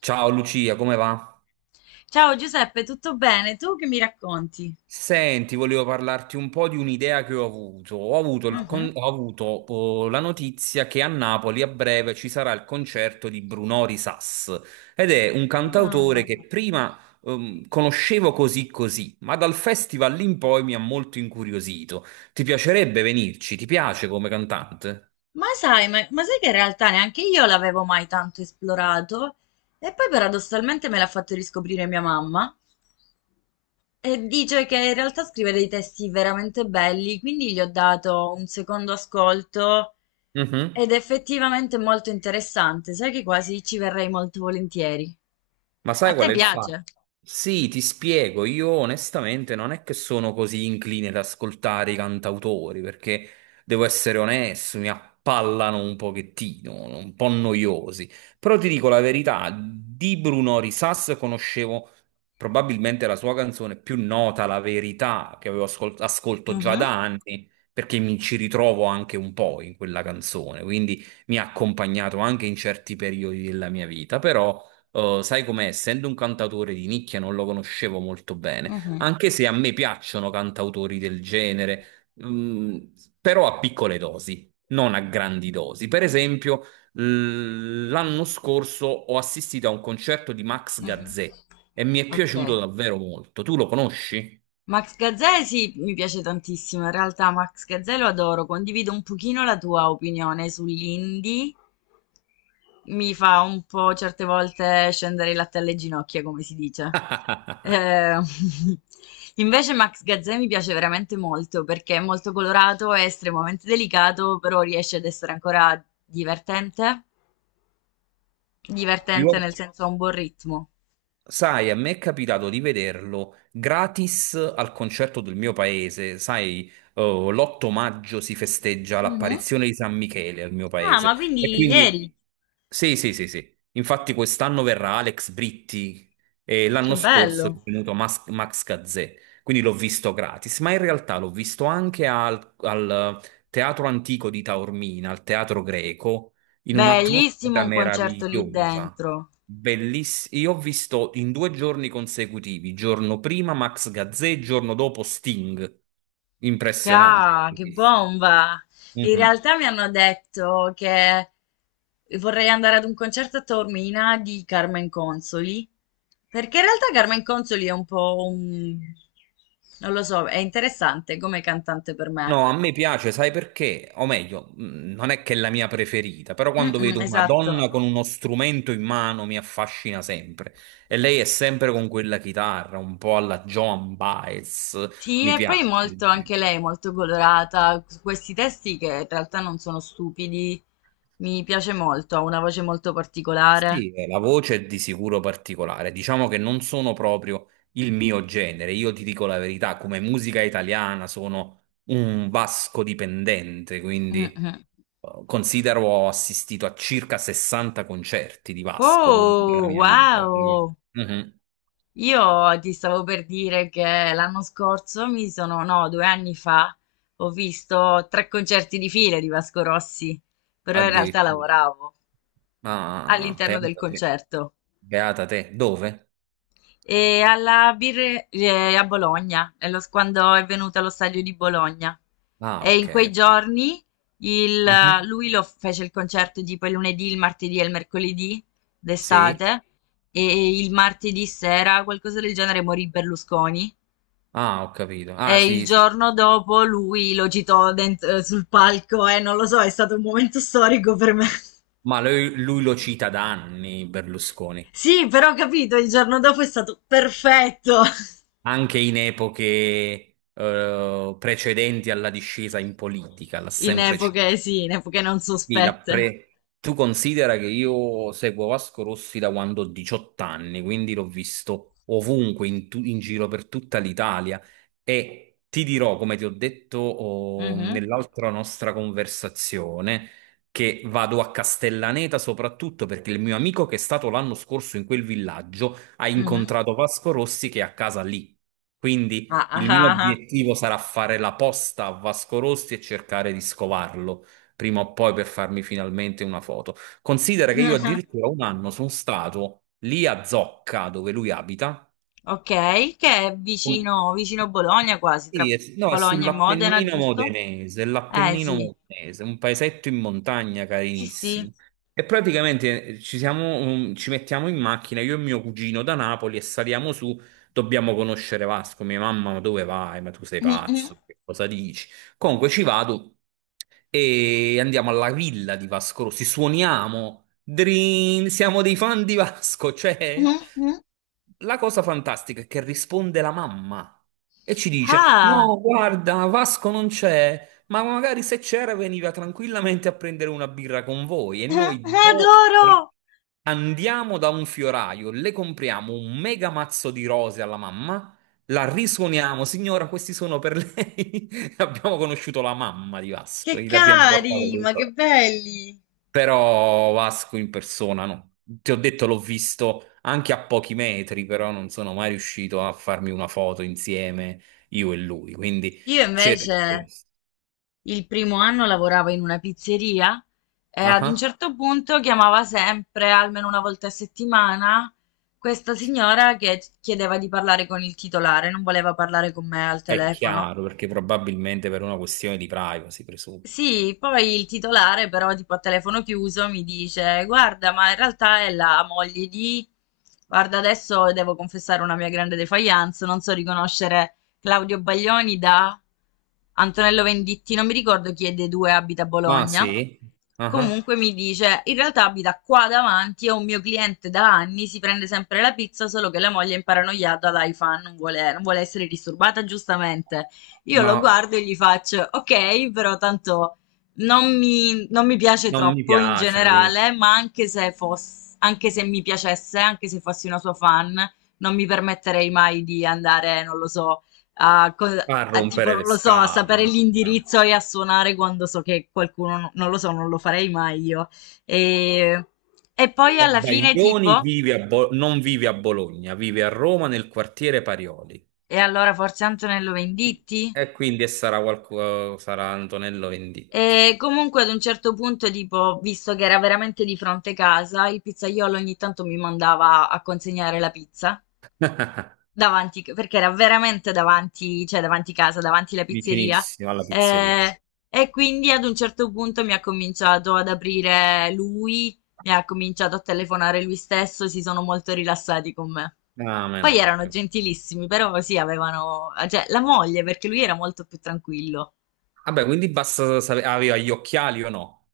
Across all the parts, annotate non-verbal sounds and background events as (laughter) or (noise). Ciao Lucia, come va? Ciao Giuseppe, tutto bene? Tu che mi racconti? Senti, volevo parlarti un po' di un'idea che ho avuto. Mhm. Ho avuto, oh, la notizia che a Napoli a breve ci sarà il concerto di Brunò Risas ed è un cantautore Ah. che prima conoscevo così così, ma dal festival in poi mi ha molto incuriosito. Ti piacerebbe venirci? Ti piace come cantante? Ma sai che in realtà neanche io l'avevo mai tanto esplorato e poi paradossalmente me l'ha fatto riscoprire mia mamma e dice che in realtà scrive dei testi veramente belli, quindi gli ho dato un secondo ascolto Mhm. ed è effettivamente molto interessante, sai che quasi ci verrei molto volentieri. Ma A sai qual te è il fatto? piace? Sì, ti spiego, io onestamente non è che sono così incline ad ascoltare i cantautori, perché devo essere onesto, mi appallano un pochettino, no, un po' noiosi. Però ti dico la verità, di Bruno Risas conoscevo probabilmente la sua canzone più nota, La Verità, che ascolto già Mhm, da anni, perché mi ci ritrovo anche un po' in quella canzone, quindi mi ha accompagnato anche in certi periodi della mia vita, però... sai com'è? Essendo un cantautore di nicchia non lo conoscevo molto bene, mhm, anche se a me piacciono cantautori del genere, però a piccole dosi, non a grandi dosi. Per esempio, l'anno scorso ho assistito a un concerto di Max mhm. Gazzè e mi è Ok. piaciuto davvero molto. Tu lo conosci? Max Gazzè sì, mi piace tantissimo, in realtà Max Gazzè lo adoro, condivido un pochino la tua opinione sull'indie, mi fa un po' certe volte scendere il latte alle ginocchia, come si dice. (laughs) Eh, (laughs) Invece Max Gazzè mi piace veramente molto perché è molto colorato, è estremamente delicato, però riesce ad essere ancora divertente, Io. divertente nel senso ha un buon ritmo. Sai, a me è capitato di vederlo gratis al concerto del mio paese. Sai, oh, l'8 maggio si festeggia Mhm. l'apparizione di San Michele al mio Ah, paese. ma E quindi ieri, quindi, sì, sì, sì, sì. Infatti quest'anno verrà Alex Britti e che l'anno scorso è bello! venuto Max Gazzè. Quindi l'ho visto gratis, ma in realtà l'ho visto anche al Teatro Antico di Taormina, al Teatro Greco, in Bellissimo un'atmosfera un concerto lì meravigliosa. dentro. Bellissimo. Io ho visto in due giorni consecutivi, giorno prima Max Gazzè, giorno dopo Sting. Impressionante. Ah, che Bellissimo. bomba! In Mhm. realtà mi hanno detto che vorrei andare ad un concerto a Taormina di Carmen Consoli, perché in realtà Carmen Consoli è un po' un... non lo so, è interessante come cantante per me. No, a me piace, sai perché? O meglio, non è che è la mia preferita, però Mm, quando mm, vedo una esatto. donna con uno strumento in mano mi affascina sempre. E lei è sempre con quella chitarra, un po' alla Joan Baez, Sì, mi e poi piace. molto anche lei, è molto colorata, su questi testi che in realtà non sono stupidi, mi piace molto, ha una voce molto particolare. Sì, la voce è di sicuro particolare. Diciamo che non sono proprio il mio genere. Io ti dico la verità, come musica italiana sono un vasco dipendente, quindi Mhm. Considero ho assistito a circa 60 concerti di Vasco durante la Oh, mia vita. Quindi wow! mhm, Io ti stavo per dire che l'anno scorso mi sono, no, 2 anni fa, ho visto 3 concerti di fila di Vasco Rossi, però in realtà addirittura. lavoravo Ah, all'interno del beata te. concerto. Beata te. Dove? E alla Birre a Bologna, quando è venuto allo stadio di Bologna. Ah, E in ok. quei Ok. giorni Mhm. lui lo fece il concerto tipo il lunedì, il martedì e il mercoledì Sì? d'estate. E il martedì sera, qualcosa del genere, morì Berlusconi. Ah, ho capito. Ah, E il sì, sì. giorno dopo lui lo citò sul palco e non lo so, è stato un momento storico per me. (laughs) Ma lui lo cita da anni, Berlusconi. Sì, però ho capito, il giorno dopo è stato perfetto. (laughs) Anche in epoche precedenti alla discesa in politica, l'ha In sempre epoche, citato. sì, in epoche non Sì, sospette. Tu considera che io seguo Vasco Rossi da quando ho 18 anni, quindi l'ho visto ovunque, in giro per tutta l'Italia. E ti dirò, come ti ho detto oh, Mhm, nell'altra nostra conversazione, che vado a Castellaneta soprattutto perché il mio amico che è stato l'anno scorso in quel villaggio ha mhm. incontrato Vasco Rossi che è a casa lì. Ah, Quindi ah, il mio ah, ah. obiettivo sarà fare la posta a Vasco Rossi e cercare di scovarlo prima o poi per farmi finalmente una foto. Considera che io (laughs) addirittura un anno sono stato lì a Zocca, dove lui abita. Ok, che è Com- vicino, vicino Bologna quasi, Sì, tra no, è Bologna e Modena, sull'Appennino giusto? modenese, Eh l'Appennino sì, modenese, un paesetto in montagna sì, sì. carinissimo. E praticamente ci siamo, ci mettiamo in macchina, io e mio cugino da Napoli e saliamo su, dobbiamo conoscere Vasco. Mia mamma, ma dove vai? Ma tu sei Mhm, mhm, pazzo, che cosa dici? Comunque ci vado e andiamo alla villa di Vasco Rossi, suoniamo, drin, siamo dei fan di Vasco, cioè mhm. Mhm. la cosa fantastica è che risponde la mamma e ci dice: Ah, no, guarda, Vasco non c'è, ma magari se c'era veniva tranquillamente a prendere una birra con voi. E (laughs) adoro! Andiamo da un fioraio, le compriamo un mega mazzo di rose alla mamma, la risuoniamo, signora, questi sono per lei. (laughs) Abbiamo conosciuto la mamma di Vasco Che e l'abbiamo portata cari, ma che dentro. belli! Però Vasco in persona no. Ti ho detto, l'ho visto anche a pochi metri, però non sono mai riuscito a farmi una foto insieme io e lui. Quindi Io cerco invece. questo. Il primo anno lavorava in una pizzeria e Ah, ad un ah. certo punto chiamava sempre, almeno una volta a settimana, questa signora che chiedeva di parlare con il titolare, non voleva parlare con me al È telefono. chiaro, perché probabilmente per una questione di privacy, presumo. Sì, poi il titolare però tipo a telefono chiuso mi dice guarda, ma in realtà è la moglie di... Guarda, adesso devo confessare una mia grande defiance, non so riconoscere Claudio Baglioni da Antonello Venditti, non mi ricordo chi è dei due abita a Ma Bologna. sì, ah, ah. Comunque mi dice, in realtà abita qua davanti, è un mio cliente da anni, si prende sempre la pizza, solo che la moglie è imparanoiata da fan non vuole, non vuole essere disturbata giustamente. Io Ma lo guardo e gli faccio: "Okay, però tanto non mi piace non mi troppo in piace, quindi generale, ma anche se foss anche se mi piacesse, anche se fossi una sua fan, non mi permetterei mai di andare, non lo so, a co fa a tipo, rompere non le lo so, a sapere scatole. l'indirizzo e a suonare quando so che qualcuno no non lo so, non lo farei mai io". Ehm, e poi Oh, alla fine Baglioni tipo vive a non vive a Bologna, vive a Roma nel quartiere Parioli. e allora forse Antonello Venditti? E quindi sarà qualcosa, sarà Antonello Venditti, E comunque ad un certo punto, tipo, visto che era veramente di fronte casa, il pizzaiolo ogni tanto mi mandava a consegnare la pizza davanti, perché era veramente davanti, cioè davanti casa, davanti la pizzeria. vicinissimo alla pizzeria. Eh, e quindi ad un certo punto mi ha cominciato ad aprire lui, mi ha cominciato a telefonare lui stesso, si sono molto rilassati con me. Ah, meno Poi erano male. gentilissimi, però sì, avevano, cioè, la moglie, perché lui era molto più tranquillo. Vabbè, quindi basta sapere, aveva gli occhiali o no?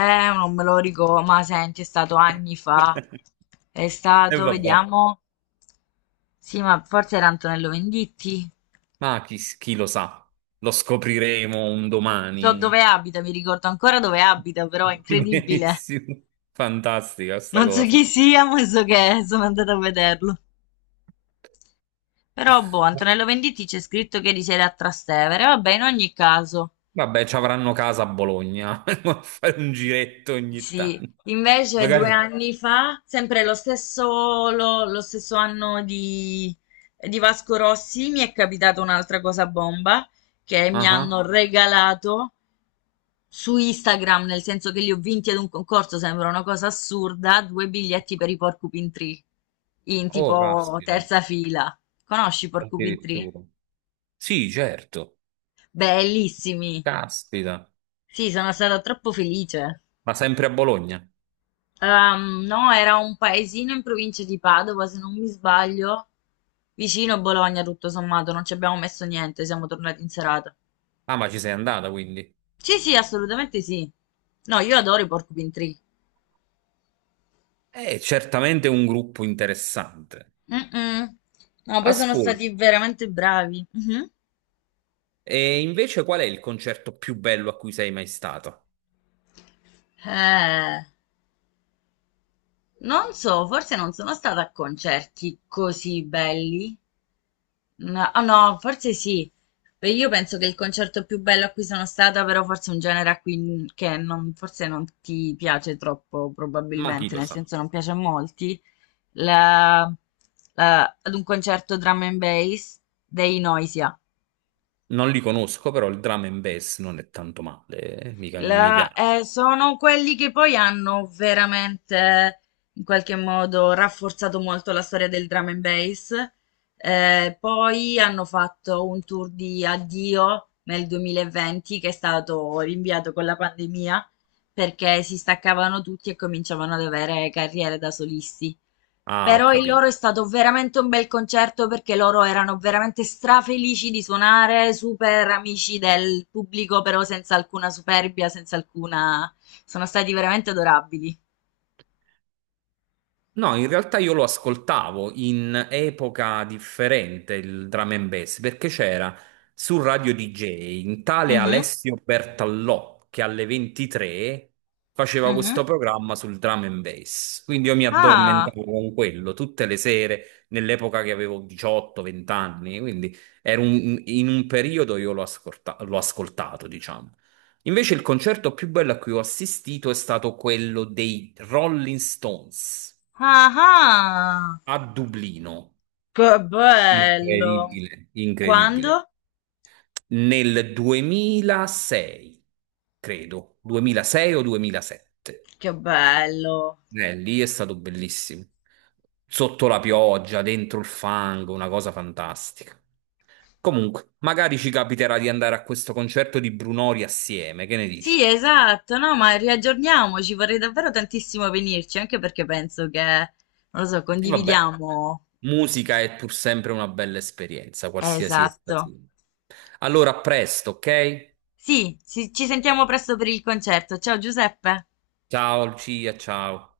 Eh, non me lo ricordo, ma senti, è stato anni fa. (laughs) È E stato, vabbè, vediamo. Sì, ma forse era Antonello Venditti. ma chi lo sa, lo scopriremo un So domani. dove abita, mi ricordo ancora dove abita, però è (laughs) incredibile. Benissimo, fantastica sta Non so chi cosa. sia, ma so che è, sono andata a vederlo. Però, boh, Antonello Venditti c'è scritto che risiede a Trastevere. Vabbè, in ogni caso. Vabbè, ci avranno casa a Bologna, (laughs) a fare un giretto ogni Sì, tanto. invece due Magari... anni fa, sempre lo stesso, lo stesso anno di Vasco Rossi, mi è capitata un'altra cosa bomba che mi Ah, hanno ah. regalato su Instagram, nel senso che li ho vinti ad un concorso, sembra una cosa assurda, 2 biglietti per i Porcupine Tree, in Oh, tipo caspita, terza fila. Conosci i Porcupine Tree? addirittura. Sì, certo. Bellissimi. Caspita. Sì, sono stata troppo felice. Ma sempre a Bologna. No, era un paesino in provincia di Padova, se non mi sbaglio, vicino a Bologna, tutto sommato, non ci abbiamo messo niente, siamo tornati in serata. Ah, ma ci sei andata quindi. Sì, sì, assolutamente sì. No, io adoro i Porcupine Tree. È certamente un gruppo interessante. Mm-mm. No, poi sono Ascolta, stati veramente bravi. Mhm. e invece qual è il concerto più bello a cui sei mai stata? Eh, non so, forse non sono stata a concerti così belli. No, ah, no, forse sì. Beh, io penso che il concerto più bello a cui sono stata, però forse è un genere a cui che non- forse non ti piace troppo, Ma chi probabilmente, lo nel sa? senso non piace a molti, la- ad un concerto drum and bass dei Noisia. Non li conosco, però il drum and bass non è tanto male, mica non mi piace. Sono quelli che poi hanno veramente in qualche modo rafforzato molto la storia del drum and bass. Poi hanno fatto un tour di addio nel 2020 che è stato rinviato con la pandemia perché si staccavano tutti e cominciavano ad avere carriere da solisti. Ah, ho Però il loro capito. è stato veramente un bel concerto perché loro erano veramente strafelici di suonare, super amici del pubblico, però senza alcuna superbia, senza alcuna... sono stati veramente adorabili. No, in realtà io lo ascoltavo in epoca differente il drum and bass perché c'era su Radio DJ un tale Mhm, Alessio Bertallò che alle 23 faceva mhm. questo programma sul drum and bass. Quindi io mi Ah, addormentavo con quello tutte le sere nell'epoca che avevo 18-20 anni. Quindi era in un periodo l'ho ascoltato, diciamo. Invece il concerto più bello a cui ho assistito è stato quello dei Rolling Stones ah, ah. a Dublino. Che bello. Incredibile. Quando? Incredibile, nel 2006, credo, 2006 o 2007. Che bello. Lì è stato bellissimo. Sotto la pioggia, dentro il fango, una cosa fantastica. Comunque, magari ci capiterà di andare a questo concerto di Brunori assieme, che ne Sì, dici? esatto, no, ma riaggiorniamoci, vorrei davvero tantissimo venirci, anche perché penso che, non lo so, E vabbè, condividiamo musica è pur sempre una bella esperienza, qualsiasi essa esatto. sia. Allora, a presto, ok? Sì, ci sentiamo presto per il concerto. Ciao Giuseppe. Ciao, Lucia, ciao.